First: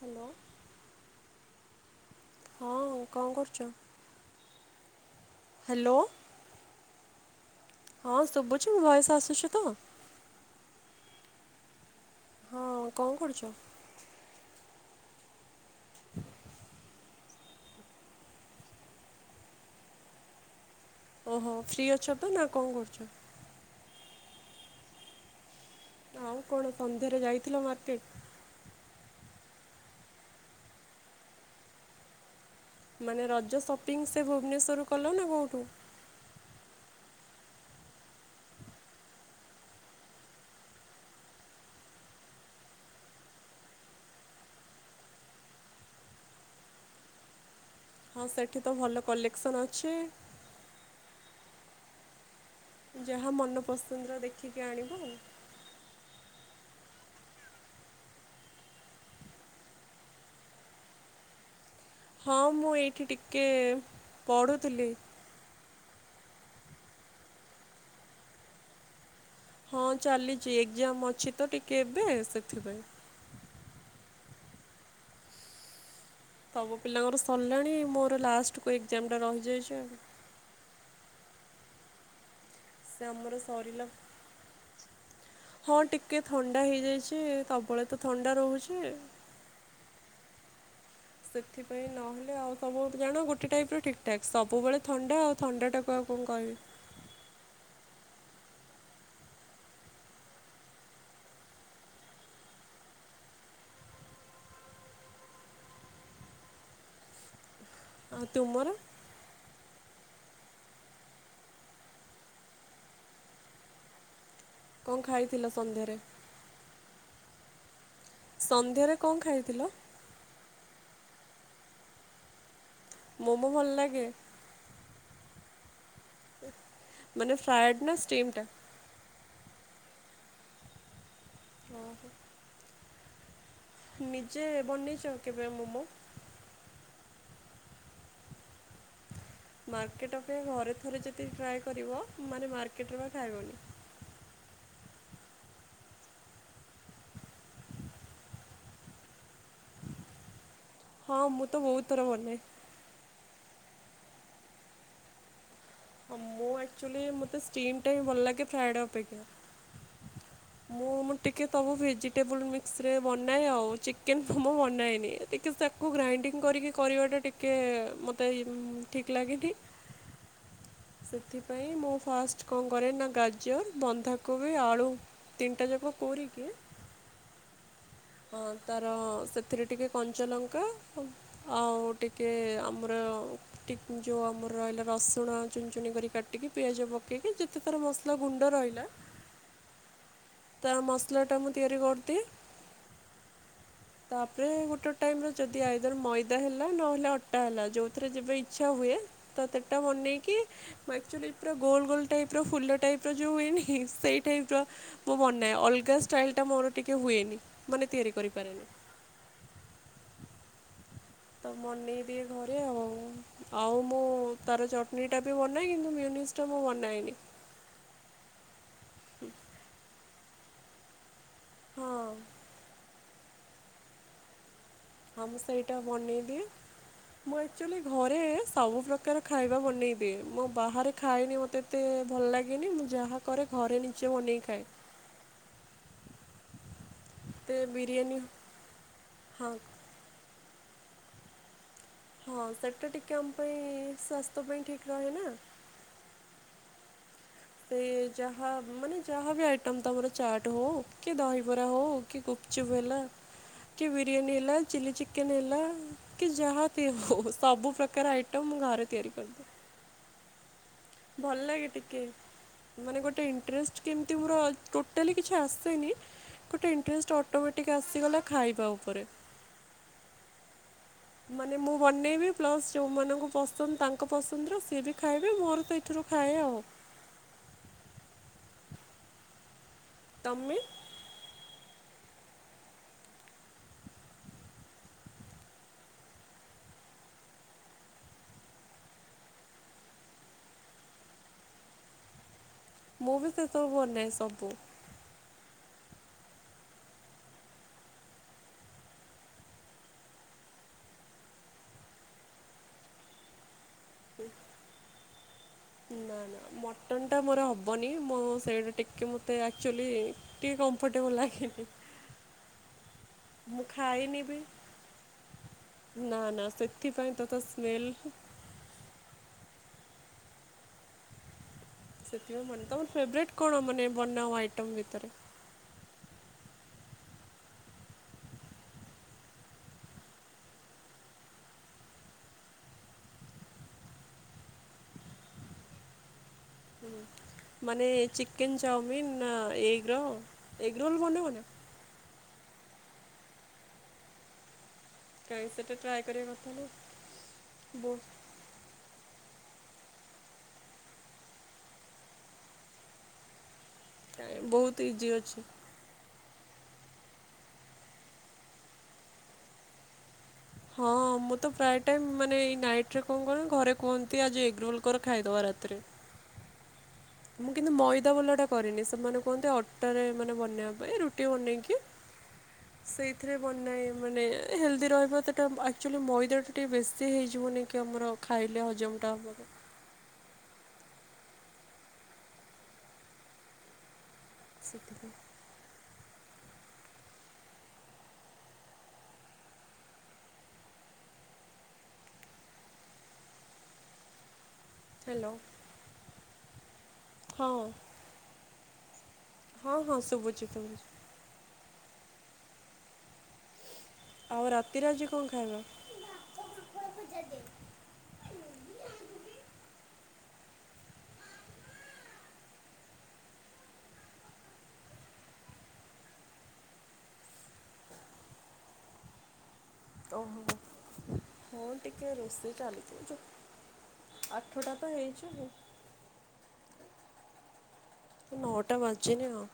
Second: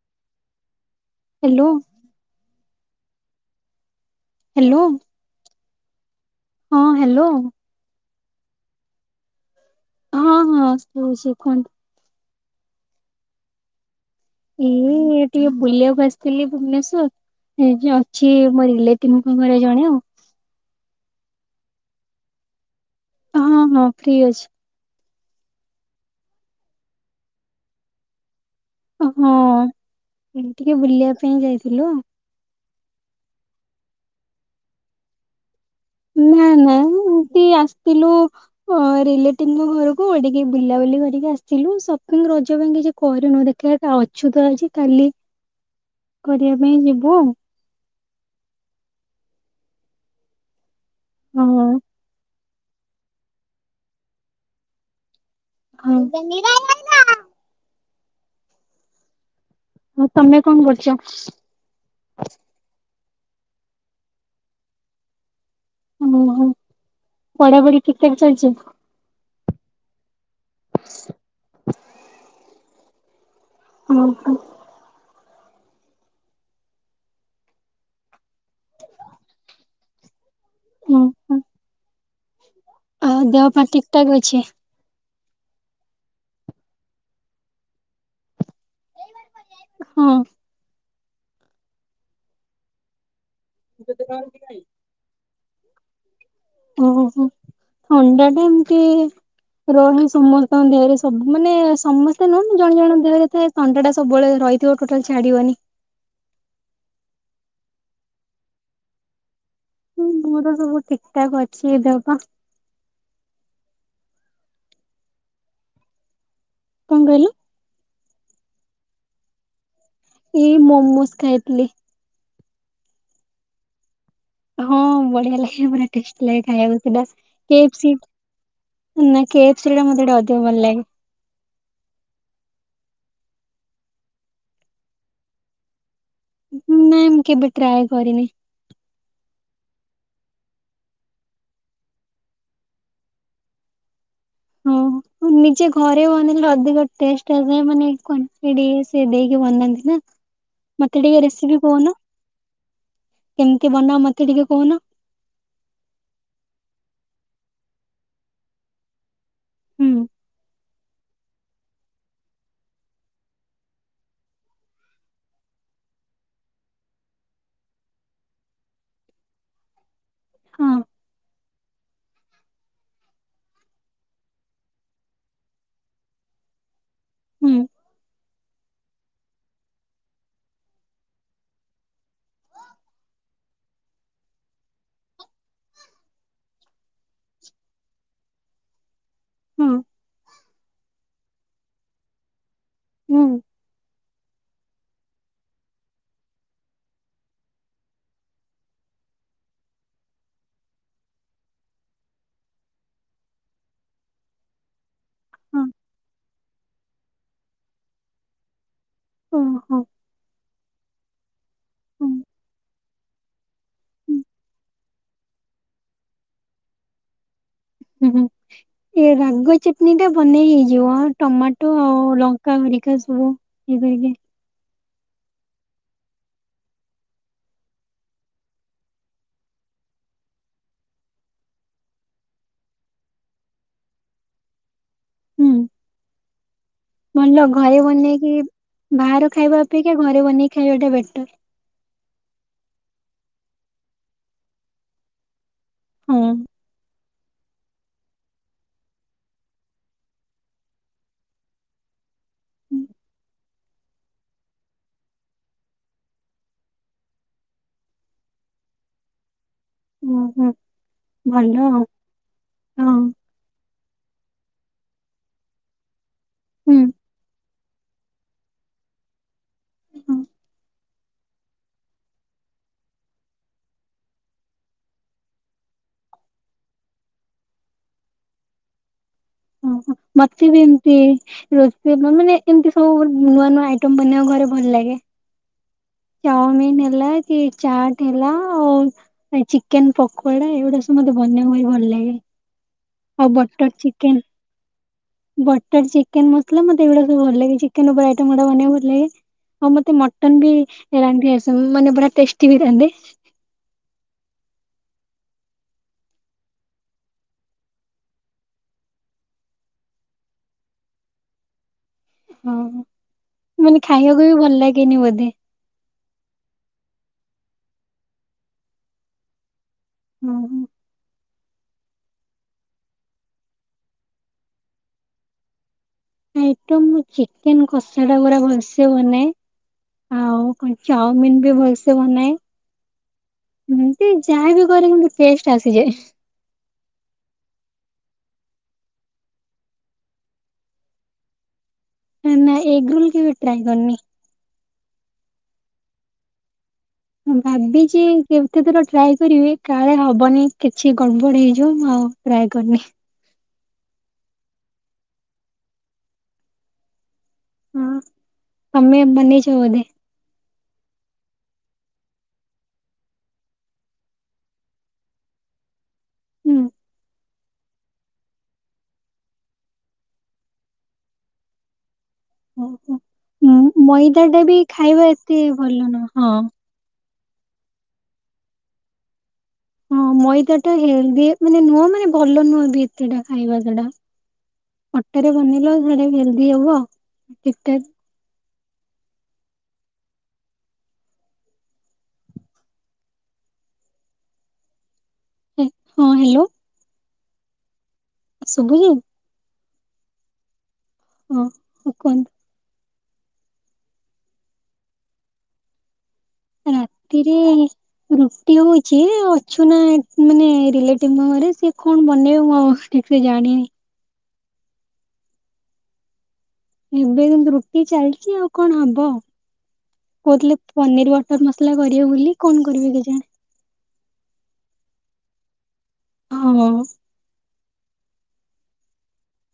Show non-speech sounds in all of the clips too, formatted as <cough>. Hello. Hello. ହଁ, କଣ କରୁଚୁ? ହାଲୋ। ହାଲୋ। ହଁ, ହାଲୋ। ହଁ ଶୁଭୁଚି, ମୋ ଭୟସ ଆସୁଛି ତ? ହଁ, ହଁ, ଶୁଭୁଚି କୁହନ୍ତୁ? ହଁ, କଣ କରୁଚୁ? ଏଇ ଟିକେ ବୁଲିବାକୁ ଆସିଥିଲି ଭୁବନେଶ୍ଵର। ସେ ଯେ ଅଛି ମୋ ରିଲେଟିନଙ୍କ ଘରେ ଜଣେ ଆଉ। ଓହୋ ଫ୍ରି ଅଛ ତ ନା କଣ କରୁଛ? ହଁ ହଁ ଫ୍ରି ଅଛି। ଆଉ କଣ ସନ୍ଧ୍ୟାରେ ଯାଇଥିଲ ମାର୍କେଟ? ହଁ ଟିକେ ବୁଲିବା ପାଇଁ ଯାଇଥିଲୁ। ମାନେ ରଜ ସପିଙ୍ଗ ସେ ଭୁବନେଶ୍ୱରରୁ କଲ ନା କେଉଁଠୁ? ନାଇଁ ନାଇଁ ଏମତି ଆସିଥିଲୁ ହଁ ରିଲେଟିଭ ଙ୍କ ଘରକୁ ଅଡିକି ବୁଲା ବୁଲି କରିକି ଆସିଲୁ ସପିଙ୍ଗ ରଜ ପାଇଁ କିଛି କରିନୁ ଦେଖିବା। ଅଛୁ ତ ଆଜି କାଲି କରିବା ପାଇଁ ଯିବୁ ଆଉ। ହଁ ସେଇଠି ତ ଭଲ କଲେକ୍ସନ୍ ଅଛି। ହଁ। ଯାହା ମନପସନ୍ଦର ଦେଖିକି ଆଣିବ ଆଉ। ହଁ। ହଁ ତମେ କଣ କରୁଛ? ହଁ ମୁଁ ଏଇଠି ଟିକେ ପଢ଼ୁଥିଲି। ଓହୋ ପଢାପଢି ଠିକଠାକ ଚାଲିଛି? ହଁ ଚାଲିଛି ଏକ୍ଜାମ ଅଛି ତ ଟିକେ ଏବେ ସେଥିପାଇଁ। ଓହୋ। ସବୁ ପିଲାଙ୍କର ସରିଲାଣି ମୋର ଲାଷ୍ଟକୁ ଏକ୍ଜାମ ଟା ରହିଯାଇଛି ଆଉ। ହୁଁ ହୁଁ। ସେ ଆଉ ଆମର ଦେହ ପାଇଁ ସରିଲା ଠିକ ଠାକ ଅଛି? ହଁ ଟିକେ ଥଣ୍ଡା ହେଇଯାଇଛି। ସବୁବେଳେ ତ ଥଣ୍ଡା ରହୁଛି। ହଁ। ସେଥିପାଇଁ ନହେଲେ ଆଉ ସବୁ ଜାଣ ଗୋଟେ ଟାଇପ୍ର ଠିକ୍ ଠାକ୍ ସବୁବେଳେ ଥଣ୍ଡା ଆଉ ଥଣ୍ଡାଟାକୁ ଆଉ କଣ କହିବି ଓହୋ ଥଣ୍ଡା ଟା ଏମିତି ରହେ ସମସ୍ତଙ୍କ ଦେହରେ ସବୁ ମାନେ ସମସ୍ତେ ନୁହେଁ ଜଣେ ଜଣଙ୍କ ଦେହରେ ଥାଏ। ଥଣ୍ତା ସବୁବେଳେ ରହିଥିବ ଟୋଟାଲ ଛାଡିବନି। ଆ ତୁମର? ହୁଁ ମୋର ସବୁ ଠିକଠାକ ଅଛି ଏ ଦେହ ପାଅ। କଣ ଖାଇଥିଲ ସନ୍ଧ୍ୟାରେ? କଣ କହିଲୁ? ସନ୍ଧ୍ୟାରେ କଣ ଖାଇଥିଲ? ଏଇ ମୋମୋସ୍ ଖାଇଥିଲି। ମୋମୋ ଭଲ ଲାଗେ? ହଁ ବଢିଆ ଲାଗେ ଭାରି ଟେଷ୍ଟି ଖାଇବାକୁ ମାନେ ଫ୍ରାଏଡ଼୍ ନା ସେଇଟା। ଷ୍ଟିମ୍ଟା? ନାଁ କେ ଅଫ୍ ସି ଟା ମତେ ଅଧିକ ଭଲଲାଗେ। ହଁ ନିଜେ ବନେଇଛ କେବେ ମୋମୋ? ନାଇଁ ମୁଁ କେବେ ଟ୍ରାଏ କରିନି। ମାର୍କେଟ ଅପେକ୍ଷା ଘରେ ଥରେ ଯଦି ଟ୍ରାଏ କରିବ ମାନେ ମାର୍କେଟରେ ବା ଖାଇବନି। ହଁ ନିଜେ ଘରେ ବନେଇଲେ ଅଧିକ ଟେଷ୍ଟ ଆସେ ମାନେ ସେ କ୍ୟାଣ୍ଟିଡ୍ ଦେଇକି ବନାନ୍ତି ନା। ମତେ ହଁ ଟିକେ ମୁଁ ରେସିପି ତ ବହୁତ କହୁନ ଥର ବନାଏ। କେମିତି ବନାଅ ମତେ ଟିକେ କହୁନ? ହଁ ମୁଁ ଆକ୍ଚୁଲି ମତେ ଷ୍ଟିମ୍ ଟା ହିଁ ଭଲ ଲାଗେ। ଫ୍ରାଏଡ଼େ ଅପେକ୍ଷା। ହୁଁ। ମୁଁ ମୁଁ ଟିକେ ତବୁ ଭେଜିଟେବୁଲ ମିକ୍ସରେ ବନାଏ ଆଉ। ଚିକେନ ମୋମୋ ବନାଏନି ଏତେ। ଟିକ ତାକୁ ଗ୍ରାଇଣ୍ଡିଙ୍ଗ କରିକି କରିବାଟା ଟିକେ ମୋତେ ଠିକ୍ ଲାଗେନି। ହୁଁ। ସେଥିପାଇଁ ମୁଁ ଫାଷ୍ଟ କଣ କରେ ନା ଗାଜର, ବନ୍ଧାକୋବି, ଆଳୁ ତିନିଟା ଯାକ କରୋକି ହୁଁ। ହଁ ତାର ସେଥିରେ ଟିକେ କଞ୍ଚଲଙ୍କା ଆଉ ଟିକେ ଆମର ଟିକ୍ ଯୋଉ ଆମର ରହିଲା ରସୁଣ ଚୁନ୍ ଚୁନି କରି କାଟିକି ପିଆଜ ପକେଇକି ଯେତେଥର ମସଲା ସଲା ଗୁଣ୍ଡ ରହିଲା ହଁ ତା ମସଲା ଟା ମୁଁ ତିଆରି କରିଦିଏ। ହୁଁ। ତାପରେ ଗୋଟେ ଟାଇମ ର ଯଦି ଆଇଦର ମଇଦା ହେଲା ନହେଲେ ଅଟା ହେଲା ଯୋଉଥିରେ ଯେବେ ଇଚ୍ଛା ହୁଏ ତ ସେଟା ବନେଇକି ମୁଁ ଆକ୍ଚୁଲି ପୁରା ଗୋଲ ଗୋଲ ଟାଇପ୍ ର ଫୁଲ ଟାଇପ୍ ର ଯୋଉଁ ହୁଏନି ସେଇ ଟାଇପ୍ ର ମୁଁ ବନାଏ ହଁ ଅଲଗା ଷ୍ଟାଇଲ୍ ଟା ମୋର ଟିକିେ ହୁଏନି ମାନେ ତିଆରି କରିପାରେନି। ଓ ହୋ। ତ ହୁଁ ବନେଇଦିଏ ଘରେ ଆଉ। ଆଉ ମୁଁ ହୁଁ ତାର ଚଟନୀ ଟା ବି ବନାଏ କିନ୍ତୁ ମିଓନିଜ୍ ଟା ମୁଁ ବନାଏନି। ହୁଁ ହୁଁ ଏ ରାଗ ଚଟନୀ ଟା ବନେଇ ହେଇଯିବ। ଟମାଟ ହଁ। କହାଣ କା ସବୁ ଇଏ କରିକି ହଁ ମୁଁ ସେଇଟା ବନେଇଦିଏ। ମୁଁ ଏକ୍ଚୁଲି ଘରେ ସବୁ ପ୍ରକାର ଖାଇବା ବନେଇଦିଏ। ମୁଁ ବାହାରେ ଖାଏନି ମୋତେ ଏତେ ଭଲ ଲାଗେନି, ମୁଁ ଯାହା କରେ ଘରେ ନିଜେ ବନେଇ ଖାଏ। ହୁଁ ଭଲ ମୋତେ ଘରେ ବିରିୟାନୀ ବନେଇକି ବାହାର ହଁ ଖାଇବା ଅପେକ୍ଷା ଘରେ ବନେଇକି ଖାଇବାଟା ବେଟର। ହଁ ସେଟା ଟିକେ ଆମ ପାଇଁ ସ୍ଵାସ୍ଥ୍ୟ ପାଇଁ ଠିକ ରହେ ନା? ହଁ। ସେ ଯାହା ମାନେ ଯାହା ବି ଆଇଟମ ତା ପରେ ଚାଟ ହଉ କି ଦହିବରା ହଉ କି ଗୁପଚୁପ୍ ହେଲା କି ବିରିୟାନୀ ହେଲା ଚିଲ୍ଲି ଚିକେନ ହେଲା କି ଯାହା ବି ହୋଊ ସବୁ ପ୍ରକାର ଆଇଟମ୍ ମୁଁ ଘରେ ତିଆରି କରିଦିଏ। ଉଁ ହୁଁ। ଭଲ ଲାଗେ ଟିକେ ହଁ ମାନେ ଗୋଟେ ଇଣ୍ଟରେଷ୍ଟ କେମିତି ପୁରା ଟୋଟାଲି କିଛି ଆସେନି। ଗୋଟେ ଇଣ୍ଟରେଷ୍ଟ ଅଟୋମେଟିକ ଟିକ ଆସିଗଲା ଖାଇବା ଉପରେ। ହୁଁ। ମାନେ ମୁଁ ବନେଇବି ପ୍ଲସ ଯୋଉମାନଙ୍କୁ ପସନ୍ଦ ତାଙ୍କ ପସନ୍ଦର ସିଏ ବି ଖାଇବେ ମୋର ତ ଏଥିରୁ ଖାଏ ଆଉ। ଉଁ ହୁଁ ମତେ ତମେ ବି ଏମ୍ ଏମତି ରୋସେଇ ମାନେ ଏମତି ସବୁ ନୂଆ ନୂଆ ଆଇଟମ ବନେଇବାକୁ ଘରେ ଭଲ ଲାଗେ। ଚାଓମିିନ୍ ହେଲା କି ଚାଟ ହେଲା ଆଉ ଏ ଚିକେନ ପକୋଡା ଏଗୁଡା ସବୁ ମତେ ବନେଇବାକୁ ଭାରି ଭଲ ଲାଗେ। ମୁଁ ଆଉ ବି ସେ ବଟର ସବୁ ବାନାଏ ଚିକେନ ସବୁ। ବଟର ଚିକେନ ମସଲା ମତେ ଏଗୁଡା ସବୁ ଭଲ ଲାଗେ ଚିକେନ ଉପରେ ଆଇଟମ୍ ଗୁଡା ବନେଇବାକୁ ଭଲ ଲାଗେ। ଆଉ ମତେ ମଟନ୍ ବି ରାନ୍ଧି ଆସ ମାନେ ପୁରା ଟେଷ୍ଟି ବି ରାନ୍ଧେ। ହୁ। ନା ନା ମଟନ୍ ଟା ମୋର ହବନି ମୋ ସେଇଟା ଟିକେ ମୋତେ ଆକ୍ଚୁଲି ଟିକେ କମ୍ଫର୍ଟେବଲ ଲାଗେନି। ହୁଁ ମୁଁ ହୁଁ ମାନେ ଖାଇନି ଖାଇବାକୁ ବି ଭଲ ଲାଗେନି ବୋଧେ। ନା ନା ସେଥିପାଇଁ ତ ତା ସ୍ମେଲ ହୁଁ ହୁଁ। ସେଥିପାଇଁ ମାନେ ତମର ଫେବ୍ରାଇଟ୍ କଣ ମାନେ ବନାଓ ଆଇଟମ୍ ଭିତରେ। ଆଇଟମ୍ ଚିକେନ କଷାଟା ପୁରା ଭଲସେ ବନାଏ। ଆଉ କଣ ଚାଉମିିନ ବି ଭଲସେ ବନାଏ। ଏମିତି ଯାହା ବି କରେ କିନ୍ତୁ ଟେଷ୍ଟ ଆସିଯାଏ। ହୁଁ ମାନେ ଚିକେନ୍ ଚାଉମିନ୍ ନା ଏଗ୍ ର ଏଗ୍ ରୋଲ୍ ବନେ ବନା। ନା ଏଗ୍ ରୁଲ୍ କେବେ ଟ୍ରାଏ କରିନି। କାହିଁ ସେଟା ଟ୍ରାଏ କରିବା କଥା ନା। ହୁଁ ଭାବିଚି। ବହୁତ କେତେ ଦୂର ଟ୍ରାଏ କରିବି କାଳେ ହବନି କିଛି ଗଡ଼ବଡ଼ ହେଇଯିବ ମୁଁ ଆଉ ଟ୍ରାଏ କରିନି। ଟାଇମ୍ ବହୁତୁ ଇଜି ଅଛି। ହୁଁ ଆମେ ବନେଇଛୁ ବୋଧେ। ହଁ ମୁଁ ତ ପ୍ରାୟ ଟାଇମ୍ ମାନେ ଏଇ ନାଇଟ ରେ କଣ କନ ଘରେ କୁହନ୍ତି ଆଜି ଏଗ ରୋଲ କର ଖାଇଦବା ରାତିରେ। ହୁଁ ମୁଁ କିନ୍ତୁ ମଇଦା ଭଲାଟା କରିନି ସେମାନେ କୁହନ୍ତି ଅଟାରେ ମାନେ ବନେଇବା ପାଇଁ ରୁଟି ବନେଇକି <inaudible> ଓହୋ। ସେଇଥିରେ ବନାଏ ମଇଦା ମାନେ ଟା ବି ହେଲ୍ଦି ଖାଇବା ରହିବ ଏତେ ତାଟା ଭଲ ଆକ୍ଚୁଆଲି ନୁହଁ ହଁ। ମଇଦାଟା ଟିକେ ବେଶୀ ସେ ହେଇଯିବନି କି ଆମର ଖାଇଲେ ହଜମ ଟା ହବ ହଁ ମଇଦ ଟା ହେଲଦି ମାନେ ନୁହଁ ମାନେ ଭଲ ନୁହଁ ବି ଏତେଟା ଖାଇବା ସେଟା। ସେଥିପାଇଁ ଅଟାରେ ବନେଇିଲ ସେଡା ହେଲଦି ହବ ଟିକେ ହ୍ୟାଲୋ। ହଁ ହ୍ୟାଲୋ। ହଁ। ସୁବୁଚି। ହଁ ହଁ ଶୁବୁଛି ସବୁଚି। ହଁ ଇକୁଲ୍ ଆଉ ରାତିରେ ଆଜି କଣ ଖାଇବ। ରାତିରେ ରୁଟି ହଉଛି ଅଛୁ ନା ମାନେ ରିଲେଟିଭ ଘରେ ସିଏ କଣ ବନେଇବ ମ ଟିକେ ଜାଣିନି। ଏବେ କିନ୍ତୁ ରୁଟି ଚାଲିଛି ଆଉ କଣ ହବ। କହୁଥିଲେ ଓହୋ ପନିର୍ ବଟର ମସଲା ହଁ କରିବେ ଟିକେ ବୋଲି କଣ କରିବେ କେ ଜାଣି। ଆଠ ଟା ତ ହେଇଛି। ହଁ। ନଅଟା ବାଜି ନି ଆ।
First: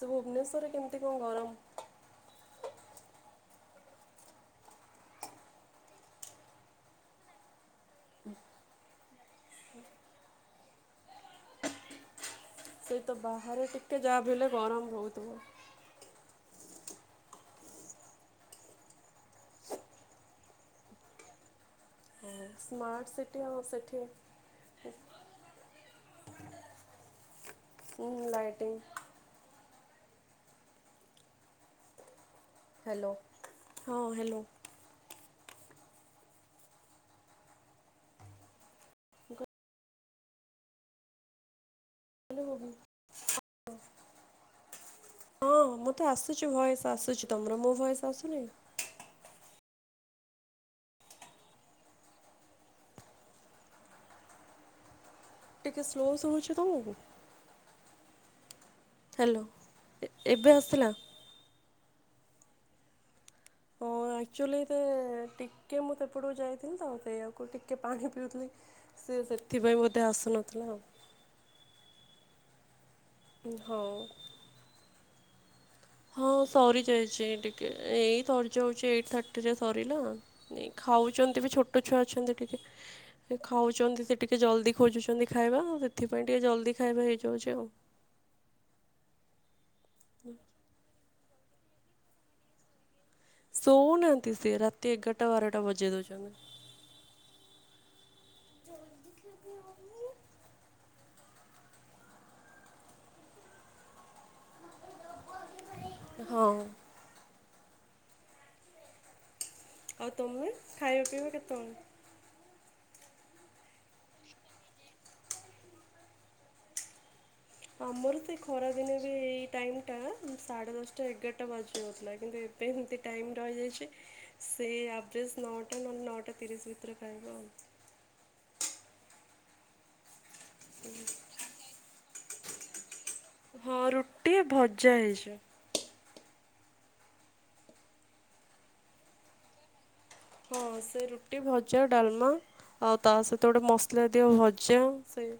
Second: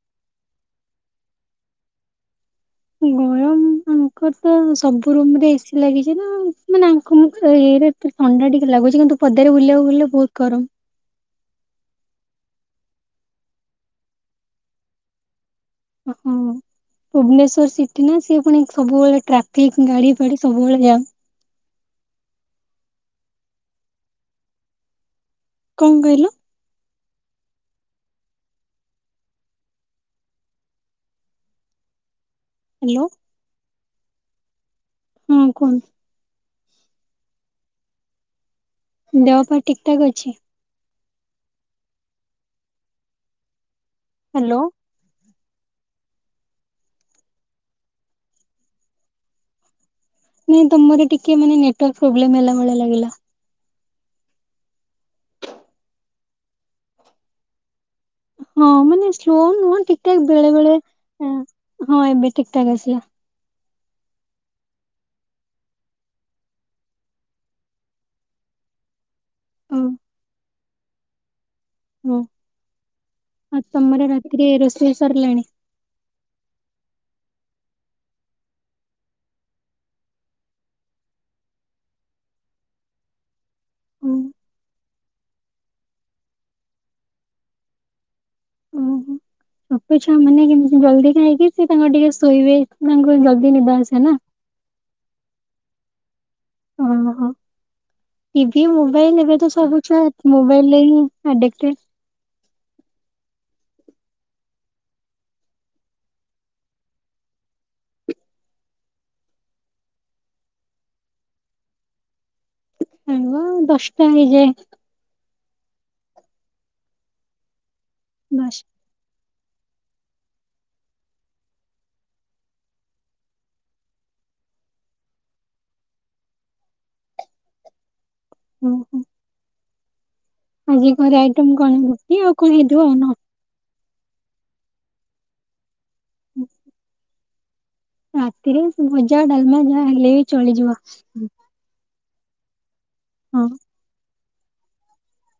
ସେ ଭୁବନେଶ୍ୱରେ କେମିତି କଣ ଗରମ। ଗରମ ଆଙ୍କର ତ ସବୁ ରୁମ୍‌ରେ ଏସି ଲାଗିଛି ନା ମାନେ ଆଙ୍କ ମୁହଁରେ ଇଏରେ ତ ଥଣ୍ଡା ଟିକେ ଲାଗୁଛି କିନ୍ତୁ ପଦାରେ ବୁଲିବାକୁ ବୁଲଲେ ବହୁତ୍ ଗରମ। ସେଇ ତ ବାହାରେ ଟିକେ ଯାହାବି ହେଲେ ଗରମ ହଉଥିବ। ଉଁ ହୁଁ। ଭୁବନେଶ୍ଵର ସିଟି ନା ସିଏ ପୁଣି ସବୁବେଳେ ଟ୍ରାଫିକ୍ ଗାଡି ଫାଡି ସବୁବେଳେ ଯାମ୍। ହଉ ସ୍ମାର୍ଟ ସିଟି ଆଉ ସେଠି କଣ କହିଲ? ହଁ ଲାଇଟିଂ। ହ୍ୟାଲୋ ହଁ ହ୍ୟାଲୋ। ହୁଁ କୁହନ୍ତୁ? ଦେହ ପା ଠିକ୍ ଠା ଅଛି? ହ୍ୟାଲୋ ହବି ହ। ହ୍ୟାଲୋ। ହଁ ମତେ ଆସୁଛି ଭଏସ ଆସୁଛି ତମର ମୋ ଭଏସ ଆସୁନି? ନାଇଁ ତମର ଟିକେ ମାନେ ନେଟାର୍କ ପ୍ରୋବ୍ଲେମ ହେଲା ଭଳିଆ ଲାଗିଲା। ଟିକେ ସ୍ଲୋ ଶୁବୁଛି ତମକୁ? ହଁ ମାନେ ସ୍ଲୋ ହ୍ୟାଲୋ ନୁହଁ ଠିକି ଠାକ ବେଳେ ଏବେ ବେଳେ ଆସିଲା? ହଁ ଏବେ ଠିକି ଠାକ ଆସିଲା। ହ। ଅଚ୍ୟୁଲି ତେ ଟିକେ ମୁଁ ସେପଟକୁ ଯାଇଥିଲି ତ ସେଇଆକୁ ଟିକେ ପାଣି ପିଉଥିଲି। ସେ ଓ ସେଥିପାଇଁ ମୋତେ ଆସୁନଥିଲା ଆଉ। ହୁଁ ଆଉ ହଉ। ତମର ରାତିରେ ରୋଷେଇ ସାରିଲାଣି? ହଁ ସରିଯାଇଛି ଟିକେ ଏଇ ସରିଯାଉଛି ଏଇଟି ଥାର୍ଟି ରେ ସରିଲା। ଏ ଖାଉଛନ୍ତି ବି ଛୋଟ ଛୁଆ ଅଛନ୍ତି ଟିକେ। ଏ ଖାଉଛନ୍ତି ହୁଁ ସେ ଟିକେ ଜଲ୍ଦି ଖୋଜୁଛନ୍ତି ଖାଇବା ହେଥିପାଇଁ ଟିକେ ଜଲ୍ଦି ଖାଇବା ହେଇଯାଉଛି ଆଉ। ମାପ ଚୂପୁ ହୁଁ। କେନ୍ତେ ଜଲଦି ଖାଇକି ସେ ତାଙ୍କ ଟିକେ ଶୋଇବେ ତାଙ୍କୁ ଜଲି ସୋଉନାହାନ୍ତି ସେ ରାତି ଏଗାରଟା ବାରଟା ବଜେଇ ଦଉଛନ୍ତି। ହଁ ହଁ। ଟିଭି ମୋବାଇଲି ଏବେ ତ ସବୁ ଛୁଆ ମୋବାଇଲିରେ ହିଁ ଆଡେଟେ। ହଁ। ଆଉ ତମେ ଖାଇବା ପିଇବା କେତେ ବେଳକୁ? ଖାଉ ଖାଉ ଦଶଟା ହେଇଯାଏ। ଆମର ତ ଦଶ ଖରାଦିନ ବି ଏଇ ଟାଇମିଟା ସାଢ଼େ ଦଶଟା ଏଗାରଟା ବାଜିଯାଉଥିଲା କିନ୍ତୁ ଏବେ ଏମିତି ଟାଇମ୍ ରହିଯାଇଛି ସେଇ ଆଭ୍ରଜେ ନଅଟା ନହେଲେ ନଅଟା ତିରିଶି ଭିତରେ ଖାଇବା ଆଉ। ହୁଁ ହୁଁ। ଆଜି ଘରେ ଆଇଟମ କଣ ରୁଟି ଆଉ କଣ ହେଇଥିବ ଆଉ? ହଁ ରୁଟି ଭଜା ହେଇଚି। ରାତିରେ ଭଜା ଡଲମା ଯାହା ହେଲେ ଚଳିଯିବ। ହଁ ସେ ରୁଟି ଭ ଭଜା ଡାଲମା ଆଉ ତା ହଁ ସହିତ ଗୋଟେ ମସଲା ଦିଅ ଭଜା ସେଇ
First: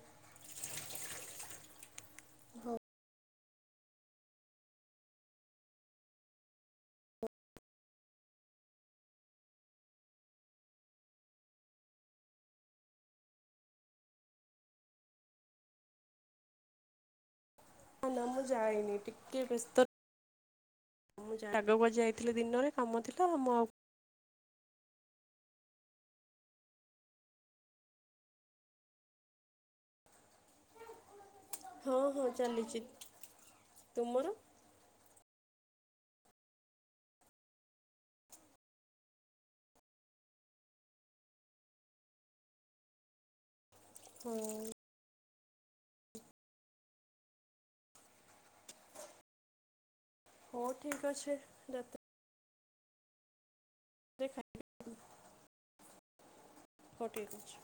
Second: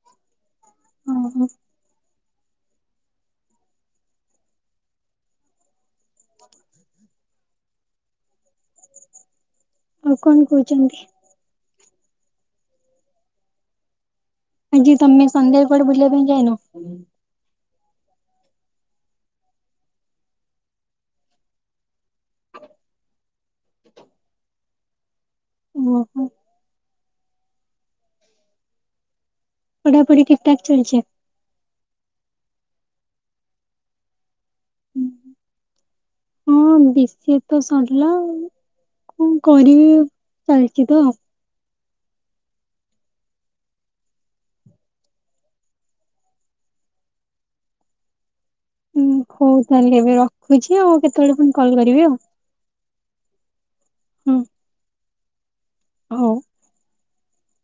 ହୁଁ ହୁଁ। ଆଉ କଣ କହୁଚନ୍ତି? ଆଜି ତମେ ସନ୍ଧ୍ୟାରେ କୁଆଡେ ବୁଲାଵୁଲି ଯାଇନ? ନାଁ ନାଁ ମୁଁ ଜାଏନି ଟିକେ ବ୍ୟସ୍ତ ମୁଁଯାଏନି ଶାଗ ଭଜା ହେଇଥିଲା ଦିନରେ କାମ ଥିଲା ଆମ ଓହୋ। ପଢାପଢି ଠିକ ଠାକ ଚାଲିଚି। ହଁ ହଁ ଚାଲିଚି ତୁମର। <unintelligible> ହଁ ବିଷିକିଟି ତ ସରିଲା ଆଉ। ହଁ କଣ କରିବି ପାଇଛି ତ। ହଁ। ହୁଁ ହଉ ତାହେଲେ ଏବେ ହଉ ରଖୁଛି ଆଉ ଠିକ୍ କେତେବେଳେ ଅଛି ପୁଣି କଲ କରିବି ଆଉ। ସେ ହୁଁ ଖାଇ। <inaudible> ହଉ। ହଉ ଠିକ୍ ଅଛି।